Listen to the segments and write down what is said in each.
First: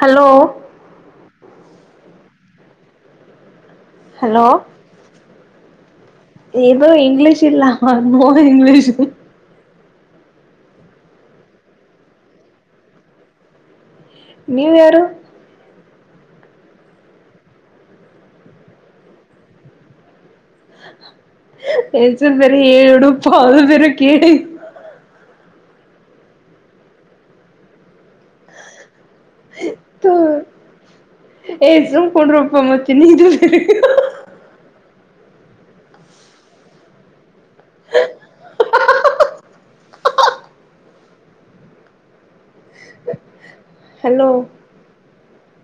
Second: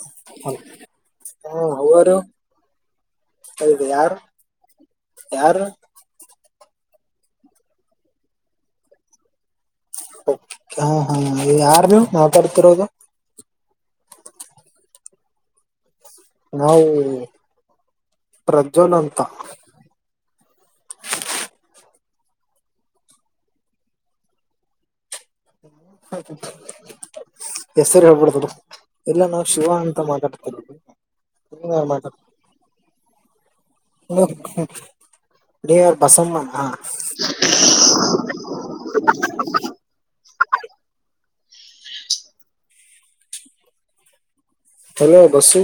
Hello ಹಾ how are you. ಇದು ಯಾರು ಯಾರು. ಇದು ಇಂಗ್ಲೀಷ್ ಇಲ್ಲ ನೋ ಇಂಗ್ಲೀಷ್. ಓಕೆ ಹಾ ಹಾ ಯಾರ್ ನೀವು ಮಾತಾಡ್ತಿರೋದು. ನೀವ್ ಯಾರೂ. ನಾವು ಪ್ರಜ್ವಲ್ ಅಂತ. ಹ ಹೆಸರ್ ಬೇರೆ ಏಡುು [unintelligible] ಹೆಸರ ಹೇಳ್ಬಡ್ ಬಿಡ್ ಎಲ್ಲ ನಾವ್ ಶಿವಾ ಅಂತ ಮಾತಾಡ್ತಿರೋದು. ಏ ನೀವ್ ಸುಮ್ಮ ಕುಂಡ್ರೊಪ್ಪಾ ಮತ್ತ ನಿಂದ ಬೇರೆ. ನೀ ಯಾರ್ ಬಸಮ್ಮನ್ ಹ. [unintelligible] ಆ ಹೆಲೋ. Hello bus.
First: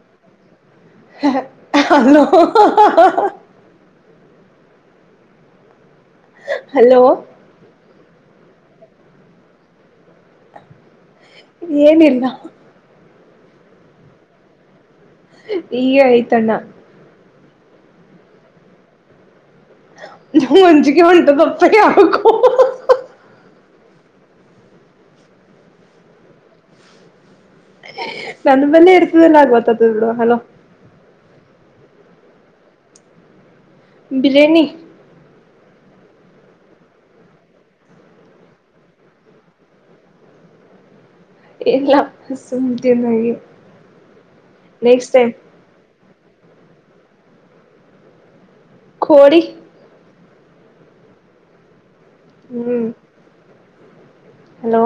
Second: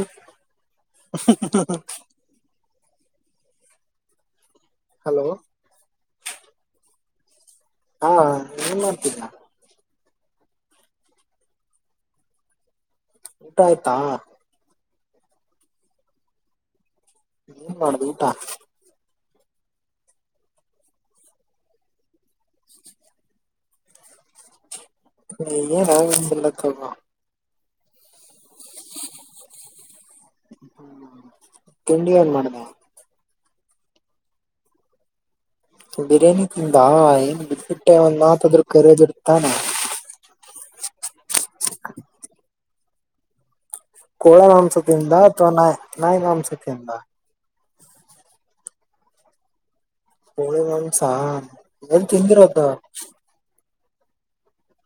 ಹೆ ಹೆ ಹ ಹಲೋ ಹ ಹ ಹಾ ಹಾ ಹಲೋ. ಹೆಲೋ. ಹಾ ಏನ್ ಮಾಡ್ತೀದಿರಾ. ಏನಿಲ್ಲ. ಊಟ ಆಯ್ತಾ. ಈಗೆ ಆಯ್ತಣ್ಣ. ಏನ್ ಮಾಡದ್ರಿ ಊಟಾ. ನಂಗ್ ಅಂಜಿಕಿ ಹೊಂಟುದ ಅಪ್ಪಾ ಯಾಕೋ. ಏ ಏನ್ [unintelligible] ನನ್ ಬಲ್ಲೆ ಇರ್ತುದ ಅಲಾ ಗೊತ್ತಾತುದ್ ಬಿಡೋ ಹಲೋ. ತಿಂಡಿ ಏನ್ ಮಾಡ್ದೇ. ಬಿರೇಣಿ ಬಿರಿಯಾನಿ ತಿಂದಾ ಏನ್ ಬಿಟ್ಬಿಟ್ಟೆ ಒಂದ ಮಾತದ್ರು ಕರೆಯೋದ ಇತ್ತ್ ತಾನೆ. ಇಲ್ಲಾ ಸುಮ್ ತಿಂದ ಹಂಗೆ. ಕೋಳ ಮಾಂಸ ತಿಂದಾ ಅಥವಾ ನಾಯ್ ನಾಯಿ ಮಾಂಸ ತಿಂದಾ. ಕೋಳಿ. ಕೋಳಿ ಮಾಂಸ ಎಲ್ಲಿ ತಿಂದಿರೋದು. ಹ್ಮ್ ಹಲೋ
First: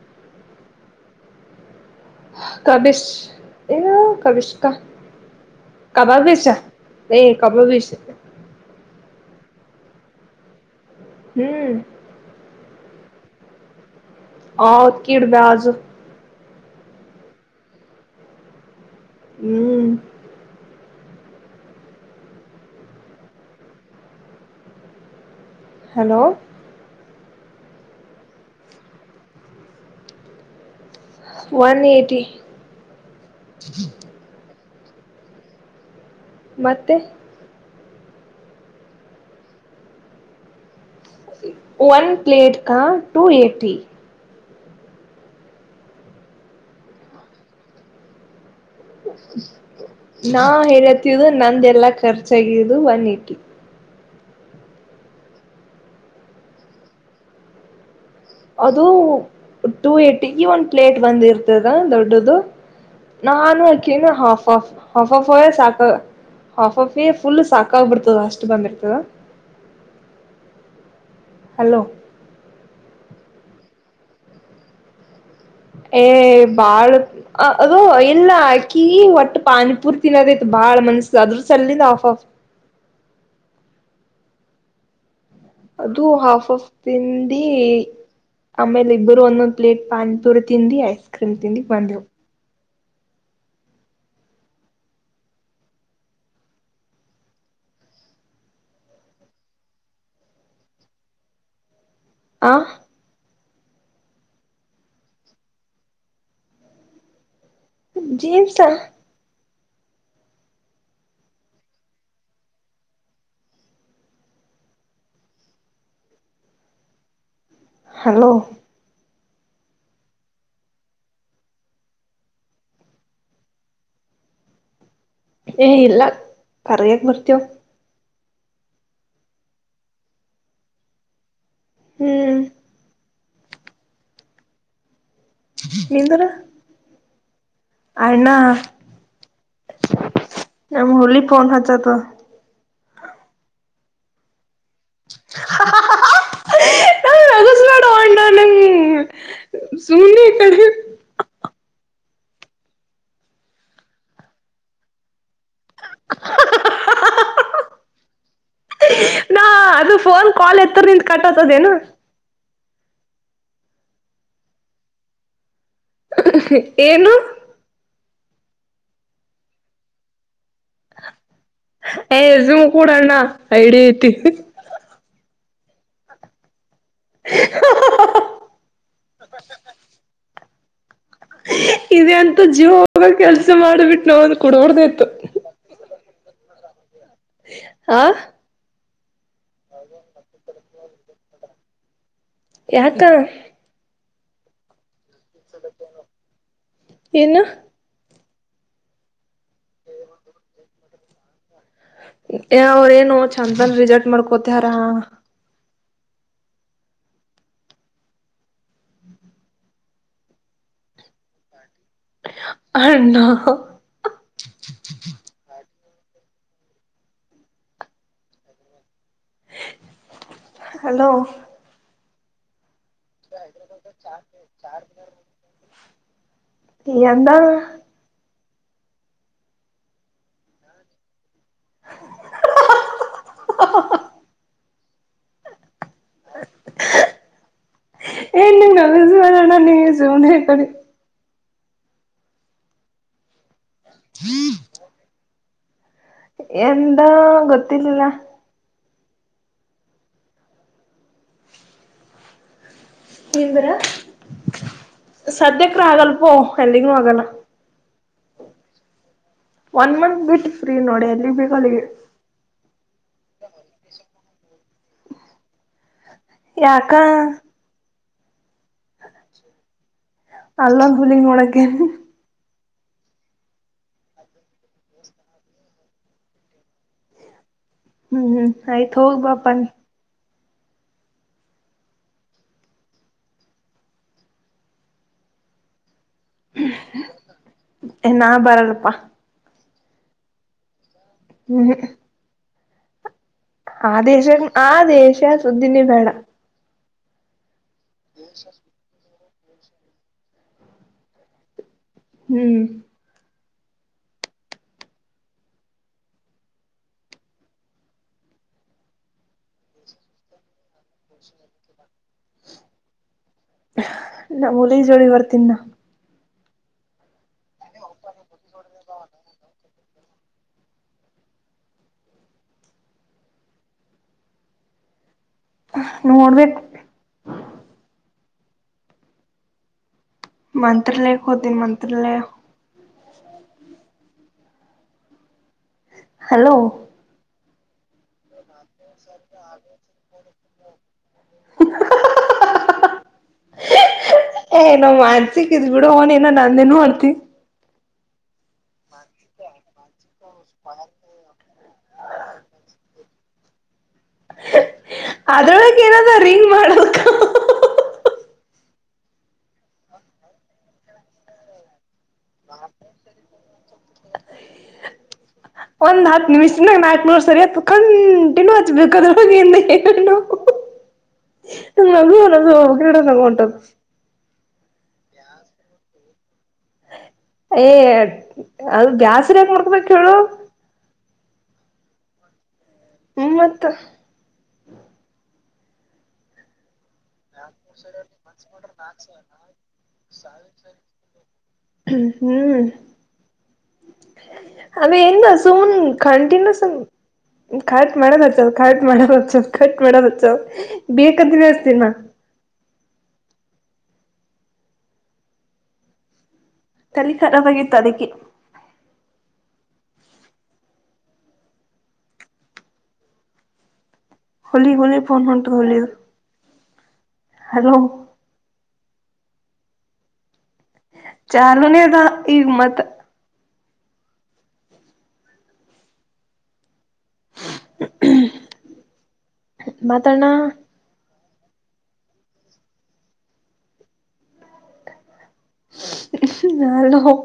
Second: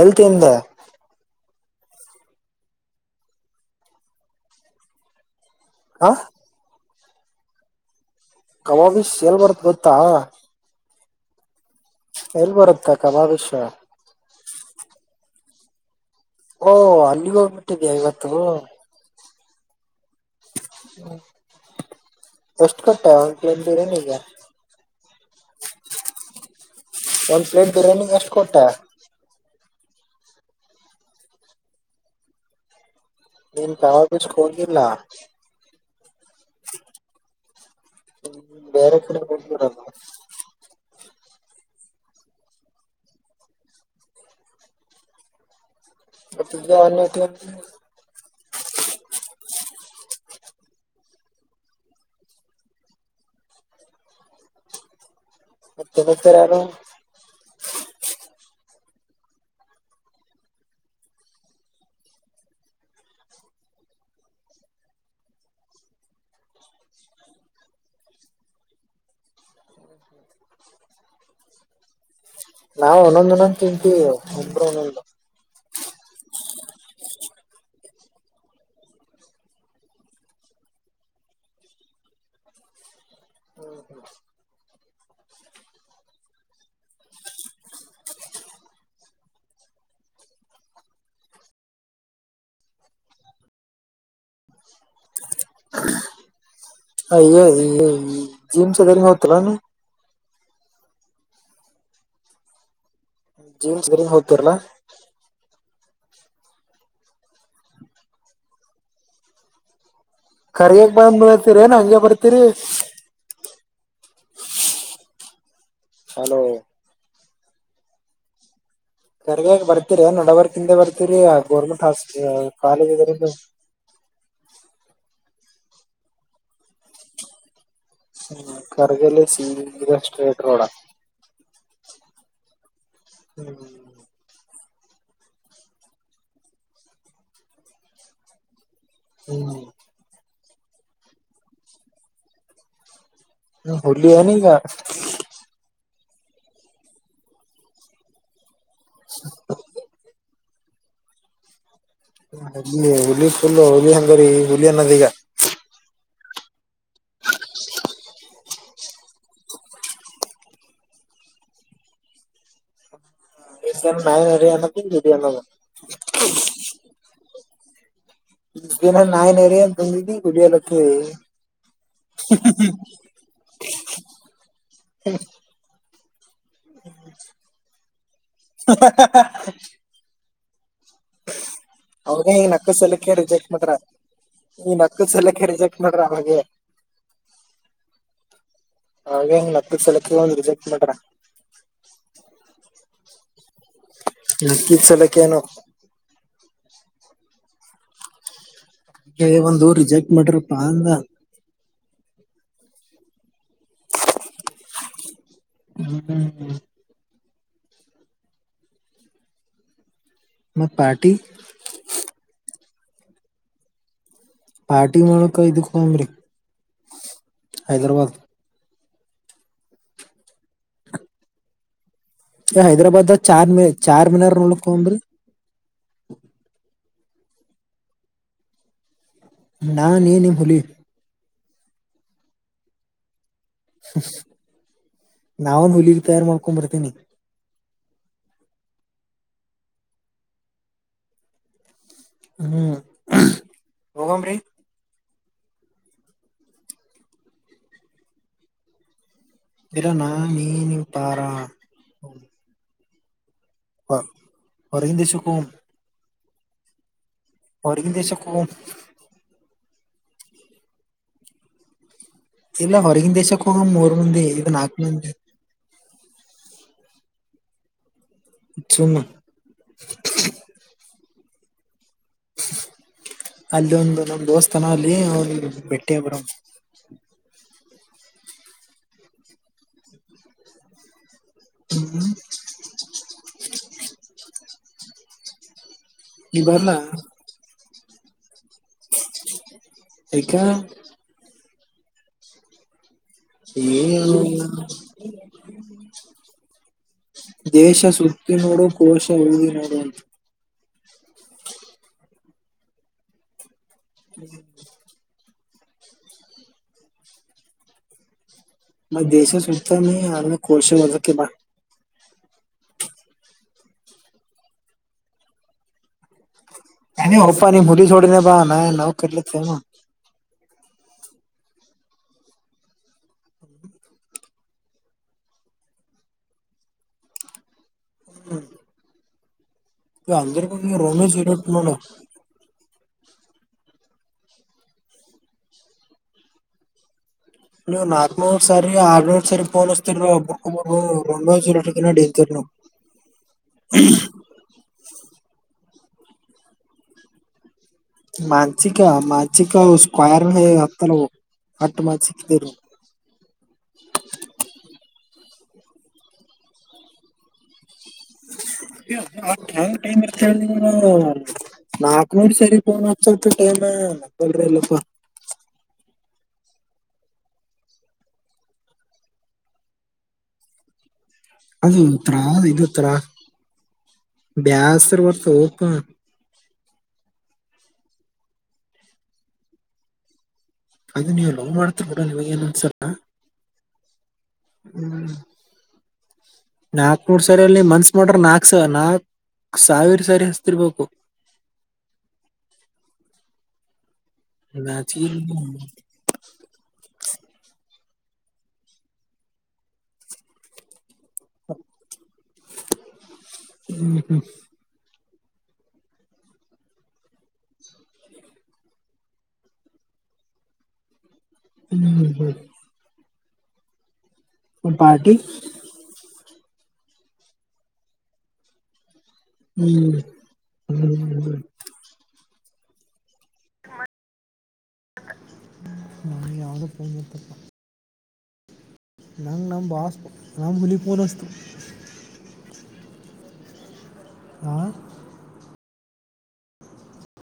ಎಲ್ ತಿಂದೆ. ಕಬಿಷ್ ಏ ಕಬಿಷ್ಕ ಹ ಕಬಾಬಿಷಾ. ಏ ಕಬಾಬೀಷ ಕಬಾಬೀಷ್ ಎಲ್ ಬರ್ತ ಗೊತ್ತಾ ಹ್ಮ್ ಎಲ್ಲ ಬರುತ್ತ ಕಬಾಬಿಷ ಹೌಕಿರ ಬಾಜು ಓ ಅಲ್ಲಿಗ ಹೋಗ್ ಬಿಟ್ಟಿದಿಯಾ ಇವತ್ತು ಹ್ಮ್ ಹ್ಮ ಎಷ್ಟು ಕೂಟ್ಟೆ ಒಂದ ಪ್ಲೇಟ ಬೀರಿಯನಿಗೆ ಹಲೋ ಒಂದ್ ಪ್ಲೇಟ್ ಬಿರಾನಿಗ್ ಏಷ್ಟ‌ ಕೊಟ್ಟೆ ಒನ್ ಏಯಟಿ ನೀನು ಕಬಾಬಿಷಗ ಹೋಗೀಲ್ಲ ಮತ್ತೆ ಹ್ಮ್ ಬೇರೆ ಕಡೆ ಹೋಗಿದರಲ್ಲ ಒನ್ ಪ್ಲೇಟ್ ಕ ಟೂ ಏಟಿ [inaudible] ನಾ ಹೇಳತಿದು ನಂದ ಎಲ್ಲಾ ಖರ್ಚಾಗಿದು ಒನ್ ಏಟಿ ಮತ್ತ ಎದಕ್ಕಾರ ಅದು ಟೂ ಏಟಿಗಿ ಒಂದ್ ಪ್ಲೇಟ್ ಬಂದಿರ್ತದ ದೊಡ್ಡದು ನಾಾನು ಅಕ್ಕಿನು ಹಾಫಫ ಹಾಫಫ ಹಾಫಫ ಒಳಗ ಸಾಕ ಹಾಫ್ ಆಫ್ ಪೆ ಫುಲ್ ಸಾಕಾಗ್ಬಿಡ್ತದ ಅಷ್ಟ ಬಂದಿರ್ತದ [unintelligible] ಹಲೋ ನಾವು ಒಂದೊಂದಂದು ತಿಂತೀವಿ ಇಬ್ಬರು ಒಂದೊಂದು ಏ ಬಾಳ ಅ ಅದೋ ಇಲ್ಲ ಹಾಕಿ ಒಟ್ಟ ಪಾನಿಪೂರಿ ತಿನ್ನದಿತ್ತ ಬಾಳ ಮನಸ ಅದ್ರ ಸಲ್ಲಿಲ್ಲ ಆಫ್ ಆಫ್ ಅದು ಹಾಫ್ ಆಫ್ ತಿಂದಿ ಆಮೇಲ ಇಬ್ಬರು ಒಂದೊಂದ್ ಪ್ಲೇಟ್ ಪಾನಿಪುರಿ ತಿಂದಿ ಐಸ್ ಕ್ರೀಮ್ ತಿಂದಿ ಬಂದವಿ ಅಯ [unintelligible] ಹೋಗತಲ್ಲಾನ ಆ ಜೀನ್ಸ್ ಗರಿನ್ ಹೋಗ್ತೀರಲಾ ಜೀನ್ಸಾ ಕರಿಯಕ್ ಬಂದ್ ಬರ್ತೀರಿ ಏನ ಹಂಗೆ ಬರ್ತೀರಿ ಹಲೋ ಹಲೋ ಕರಗ್ಯಾಗ ಬರ್ತೀರಿ ನಡಬರ್ಕಿಂದೆ ಬರ್ತೀರಿ ಗೌರ್ಮೆಂಟ್ ಹಾಸ್ಪ ಕಾಲೇಜ್ ಇದರಿಂದ ಏ ಇಲ್ಲ ಕರಿಗ್ಯಗ ಬರತ್ತೆವ ಕರಿಗ್ಯಲಿಂದ ಸೀದ ಸ್ಟ್ರೇಟ್ ರೋಡಾ ಹ್ಮ್ ಹ್ಮ್ ಹ್ಮ ನಿಂದರ ಅಣ್ಣ ಹ್ಮ್ ನಮ್ಮ ಹುಲಿ ಫೋನ್ ಹಚ್ಚತದ ಹ್ಮ ಹುಲಿ ಏನಿಗ ಹಾ ಹಾ ಹ ನನಗೆ ನಗಸ ಬ್ಯಾಡೋ ಅಣ್ಣ ನನಗ ಸುಮ್ನೆ ಈಕಡಿ ಹು ಹು ಫುಲ್ ಹುಲಿ ಹಂಗರಿ ಹುಲಿ ಅನ್ನದ ಈಗ [inaudible] ನಾ ಅದು ಫೋನ್ ಕಾಲ್ ಎತ್ತರ್ ನಿಂದ ಕಟ್ತಾದೇನ ನ ಅಯನ್ನ ಅನ್ನ ಏನು ದನ ನಾಯನ್ರಿ ತ ಗುಲ್ಲ ಏ ಹ್ಮ ಸುಮ್ ಕೂಡಣ್ಣ ಐಡಿ ಐತಿ [inaudible] ಹ್ಮ ಇದೆ ಅವಾಗ ಅಂತ ಹಿಂಗ ನಕ್ಕ ಜೀವೋಗ ಸಲಕ್ಕೆ ಕೆಲ್ಸ ರಿಜೆಕ್ಟ್ ಮಾಡ್ರ ಮಾಡಿಬಿಟ್ಟು ನಾವ ಒಂದು ಈ ಕುಡಬಡ್ದ ನಕ್ಕ ಇತ್ತು ಸಲಕ್ಕೆ ರಿಜೆಕ್ಟ್ ಮಾಡ್ರ ಅವಾಗೆ ಆಾ ಹಾಗೆಂಗ ನತ್ತ ಸಲಕ್ ಒಂದ್ ರಿಜೆಕ್ಟ್ ಮಾಡ್ರ ಯಾಕಾ ನಕ್ಕ ಸಲಕ್ಕೇಏನು ನ್ನ ಅ ಒಂದು ರಿಜೆಕ್ಟ್ ಮಾಡ್ರಪ್ಪಾ ಅಂದ ಅವ್ರೇಏನು ಚಂದನ್ ರರಿಜೆಕ್ಟ್ ಮಾಡ್ಕೋತಾರ ಹ್ಮ್್ಮ್ಮ ಹ್ಮ್ ಮತ್ತ ಪಾರ್ಟಿ ಅ ನ ಪಾಟಿ ಮಳಕ ಇದು ಕಂಬರಿ ಹೈದರಾಬಾಾದ್ ಹಲೋ ಹೈದ್ರಾಬಾದ್ ಚಾರ್ ಮ ಚಾರ್ ಮಿನಾರ ನೋಡ್ಡಕಂಬ್ರಿ ಎಂತ ನಾ ನೀ ನೀ ಭೂಲಿ ನವುನ್ ಹಲಿ ತಾರ ಮಾಡಳಕುಂಬತನಿ ಣ ನೀಸನ ಹ ಹೀ ಎಂದ ಗೊತ್ತಲಿಲ್ಲ ಬರಾ ನಾ ನೀ ನೀ ಪಾರಾ ನಿಂದರ ಹೊರಗಿನ ದೇಶಕ್ಕೆ ಹೋಗಂ ಸದ್ಯಕ್ರ ಆಗಲ್ಪೋ ಎಲ್ಲಿಗ್ನುೂ ಆಗಲ್ಲ ಎ ದೇಶಕ್ಕ ಒನ್ ಮಂತ್ ಬಿಟ್ಟ ಫ್ರೀ ನೋಡಿ ಎಲ್ಲಿ ಬಗ ಇಲ್ಲ ಹೊರಗಿನ ದೇಶಕ್ಕೂಹ ಮೂರು ಮಂದಿ ಇಗ ನಾಲ್ಕು ಮಂದಿ ಯಾಕ ಜುಮ್ಮ ಅಲ್ಲಂದ ಹುಲಿಗ್ ನೋಡಕೇ ಅಲ್ಲಿೊಂದು ನಮ ದೋಸ್ಥಾನ ಅಲ್ಲಿ ಅವನು ಬೆಟ್ಟಿ ಬರ ಹ್ಮ್ ಹ್ಮ್ ಆಯ್ತ್ು ಹೋಗ್ ಬಾಪಾನ ಹ್ಮ್ ಈ ಬಾರನಾ ನಾ ಬರಲ್ಲಪ್ಪಾ ಈಕ ಹ್ಮ್್ಮ ಇನ್ನ ಆ ದೇಶ ಸುದ್ದಿನೇ ಬೇಡ ದೇಶ ಸುತ್ತಿ ನೋಡು ಕೋಶ ಇಳಿದ ನೋಡು ಹ್ಮ್ ಹ್ಮ್ ಮ ದಸೆ ಸುಚ್ತ ನೀ ಹಾಗೆ ಕರ್ಸೆ ಬ ನಾ ಮುಲ ಜೋಳಿ ಬರ್ತೀನ್ ನ ನ ಹಪಾ ನೀ ಮುಲಿ ಸೋಡಿ ಬ ನಾವು ಕೆಲಿ ಸ ನೀ ನೋಡ್ಬೇಕು ಹ್ಮ್ ನೀ ಅಂದರು ಕ ನೀವು ರೋನು ಮಂತ್ರಾಲಯಕ್ಕೆ ಸಟ್ಟ ಹೋತೀನಿ ನೋಡ ಮಂತ್ರಾಲಯ ಹಲೋ ನೀ ನಾ ಹ ಸರಿ ಆರ್ ಸರಿಫೋನ್ ಅಸ್ತರ ಒರ ದಿನ ಡಿಂತರ ನವು ಏ ನೋ ಮಾನ್ಸಕ್ ಇ್ ಬಿಡ ಹನ ಏನ ನಂದ ನ್ ಮಾಡ್ತಿೀ ಮಾಂಸಿಕ ಮಾಸಿಕ ಕೊಯಾರ ಹತ್ತಲವು ಹಟ್ಟು ಮಾಡ ಚಿಕ್ಕ ತೀರು ಅದ್ರೊಳಕ್ ಏನದ ರಿಂಗ್ ಮಾಡಕ್ ಹಾ ಹಾ ಹಾ ಮ ನಾಕ್ನೂರ್ ಸರಿ ೋನ್ ಹಸು ಟೈಮ ಮಕ್ಕಳ್ರಿ ಎಲ್ಲಪ್ಪ ಹ ನಿಮ್ ಚನ್ನಾಗ ನತ್ ನೋಡ್ ಸರಿ ಅಥ ಕಂಟಿ ಹಚ್ಬೇಕದ್ರ ಅದುತ್ರ ಇ ನಗು ಹೊಂಟದ್ ಬಸ್ರ್ ಸಕ ಏ ಅದು ಗ್ಯಸ್ರಾಗ ನಡ್ಕಬೇಕ ಹೇಳು ಇದು ನೀವು ಲೋನ್ ಮಾಡತಡ ನೀವ ಏ ಅನ್ಸರ್ ಹ್ಮ ಮತ್ತ ಹ್ಮ್ ನಾಕ್ ಮೂರ್ ಸರಿ ಅಲ್ಲಿ ಮನ್ಸ್ ಮಾಡ್ರ ನಾಕ್ ನಾಕ್ ಸಾವಿರ ಸಾರಿ ಹಸ್ಿರ್ಬೇಕು ್ಮ ಹ್ಮ್ ಅೇ ನಾಚಿಗೆ ಏನು ನಸು ಹ್ಮ್ ಕಂಟಿನ್ಯೂಸ ಖಾಟ್ ಮಾಡೋದ್ಚ್ಚಲ್ ಖಟ್ ಮಾಡೋದ್ಚ್ಚಲ್ ಟ್ ಮಾಡದ್ಚ್ಚಲ್ ಬೇಕದಿನಸ್ತೀನ್ ಹ್ಮ್ ಹ್ಮ್ ತಲ್ಲಿ ಖರಾ್ಗತ್ತು ಅದಕ್ಕೆ ಹ್ಮ್ ಹ್ಮ್ ಹೊಲಿ ಹೊಲಿ ಪಾರ್ಟಿ ಪೋನ್ ಹೊಂಟು ಹೊಲಿದ ಹಲೋ ಹ್ಮ್ ಹ್ಮ್ ಚಾರ್ ಮನದ ಈಗ ಮತ್ತ ನಾನ ಯಾವವುದೋ ಪತಪ್ಪ ನಂಗೆ ನಮ್ಮ ಭಾಸ್ ಮಾತಾಡಣ ನಮ್ಮ ಹುಲಿಫೋನ ಅಷ್ಟು ಹಾ ನಾ ಹ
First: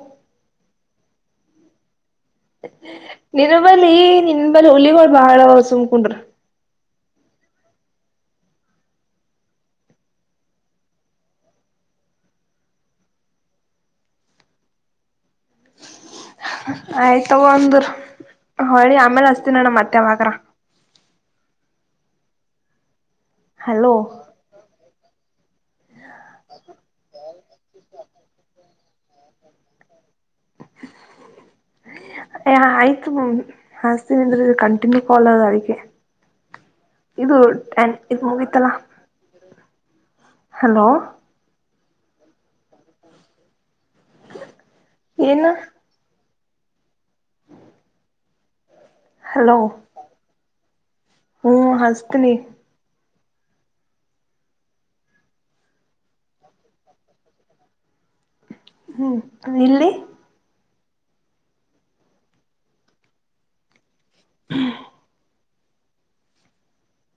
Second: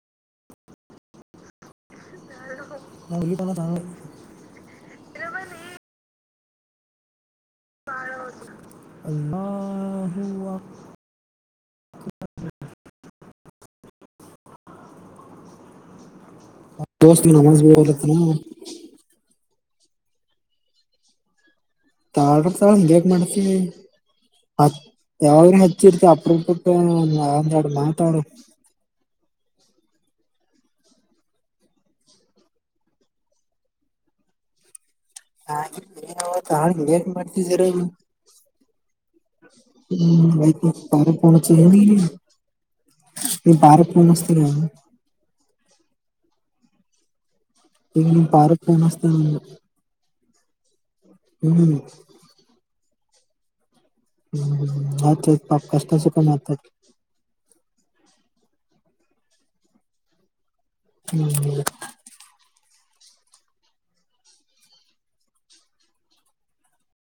ನಮ್ಮ ಹುಲಿ ಫೋನ್ ನಿನ್ ಹಸ್ತು. ಬಲ್ಲಿ ನಿನ್ ಬಳಿ ಹುಲಿಗಳುಳ ಬಾಳ ಸುಮಕಂಡ್ರ ಅಲ್ಲೂ ವಕ್ ಹ ಹ ದೋಸ್ತ್ ಆಯ್ತಗ ನಮಾಜ್ ಒಂದ್ರ ಬೀಳಲತ್ತನ ಹೊಳಿ ಆಮೇಲೆ ಅಸ್ತೀನಣ್ಣ ಮತ್ತೆ ಯಾಗಾದ್ರು ತಾಳ್ರ ತಾಳ ಬೇಕ್ ಮಾಡ್ತಿವಿ ಹಲೋ ಹತ್ ಯಾವಾಗ್ರ ಹತ್ ತ ಅಪಪಕ್ಕ ಆಂದ ಆಡು ಮಾತಾಡ [unintelligible] ಆಯ್ತು ಹಸ್ತೀನ ಅಂದ್ರೆ ಕ ಿ ಕಾಲದ ಅದಕ್ಕೆ ಲೇಟ್ ಇದು ಮಾಡ್ತಿದೀರ ಇದು ಮುಗತಲ್ಲಾ ಹ್ಮ್ ತಾರ ಪ ಚ [unintelligible] ನೀ ಬಾರ ಮೋನ್ಸ್ತಿ ಏನು ಈಗ ನಿಮ್ಮ ಪಾರಕ್ ೇಮಸ್ತ ಹ್ಮ್ ಹಸ್ತನಿ ಹ್ಮ್ ಆಯ್ತ ಪಾಪ ಕಷ್ಟ ಸುಖ ಮಾತಾಡು ಹ್ಮ್ ಇಲ್ಲಿ ಹ್ಮ್ [inaudible]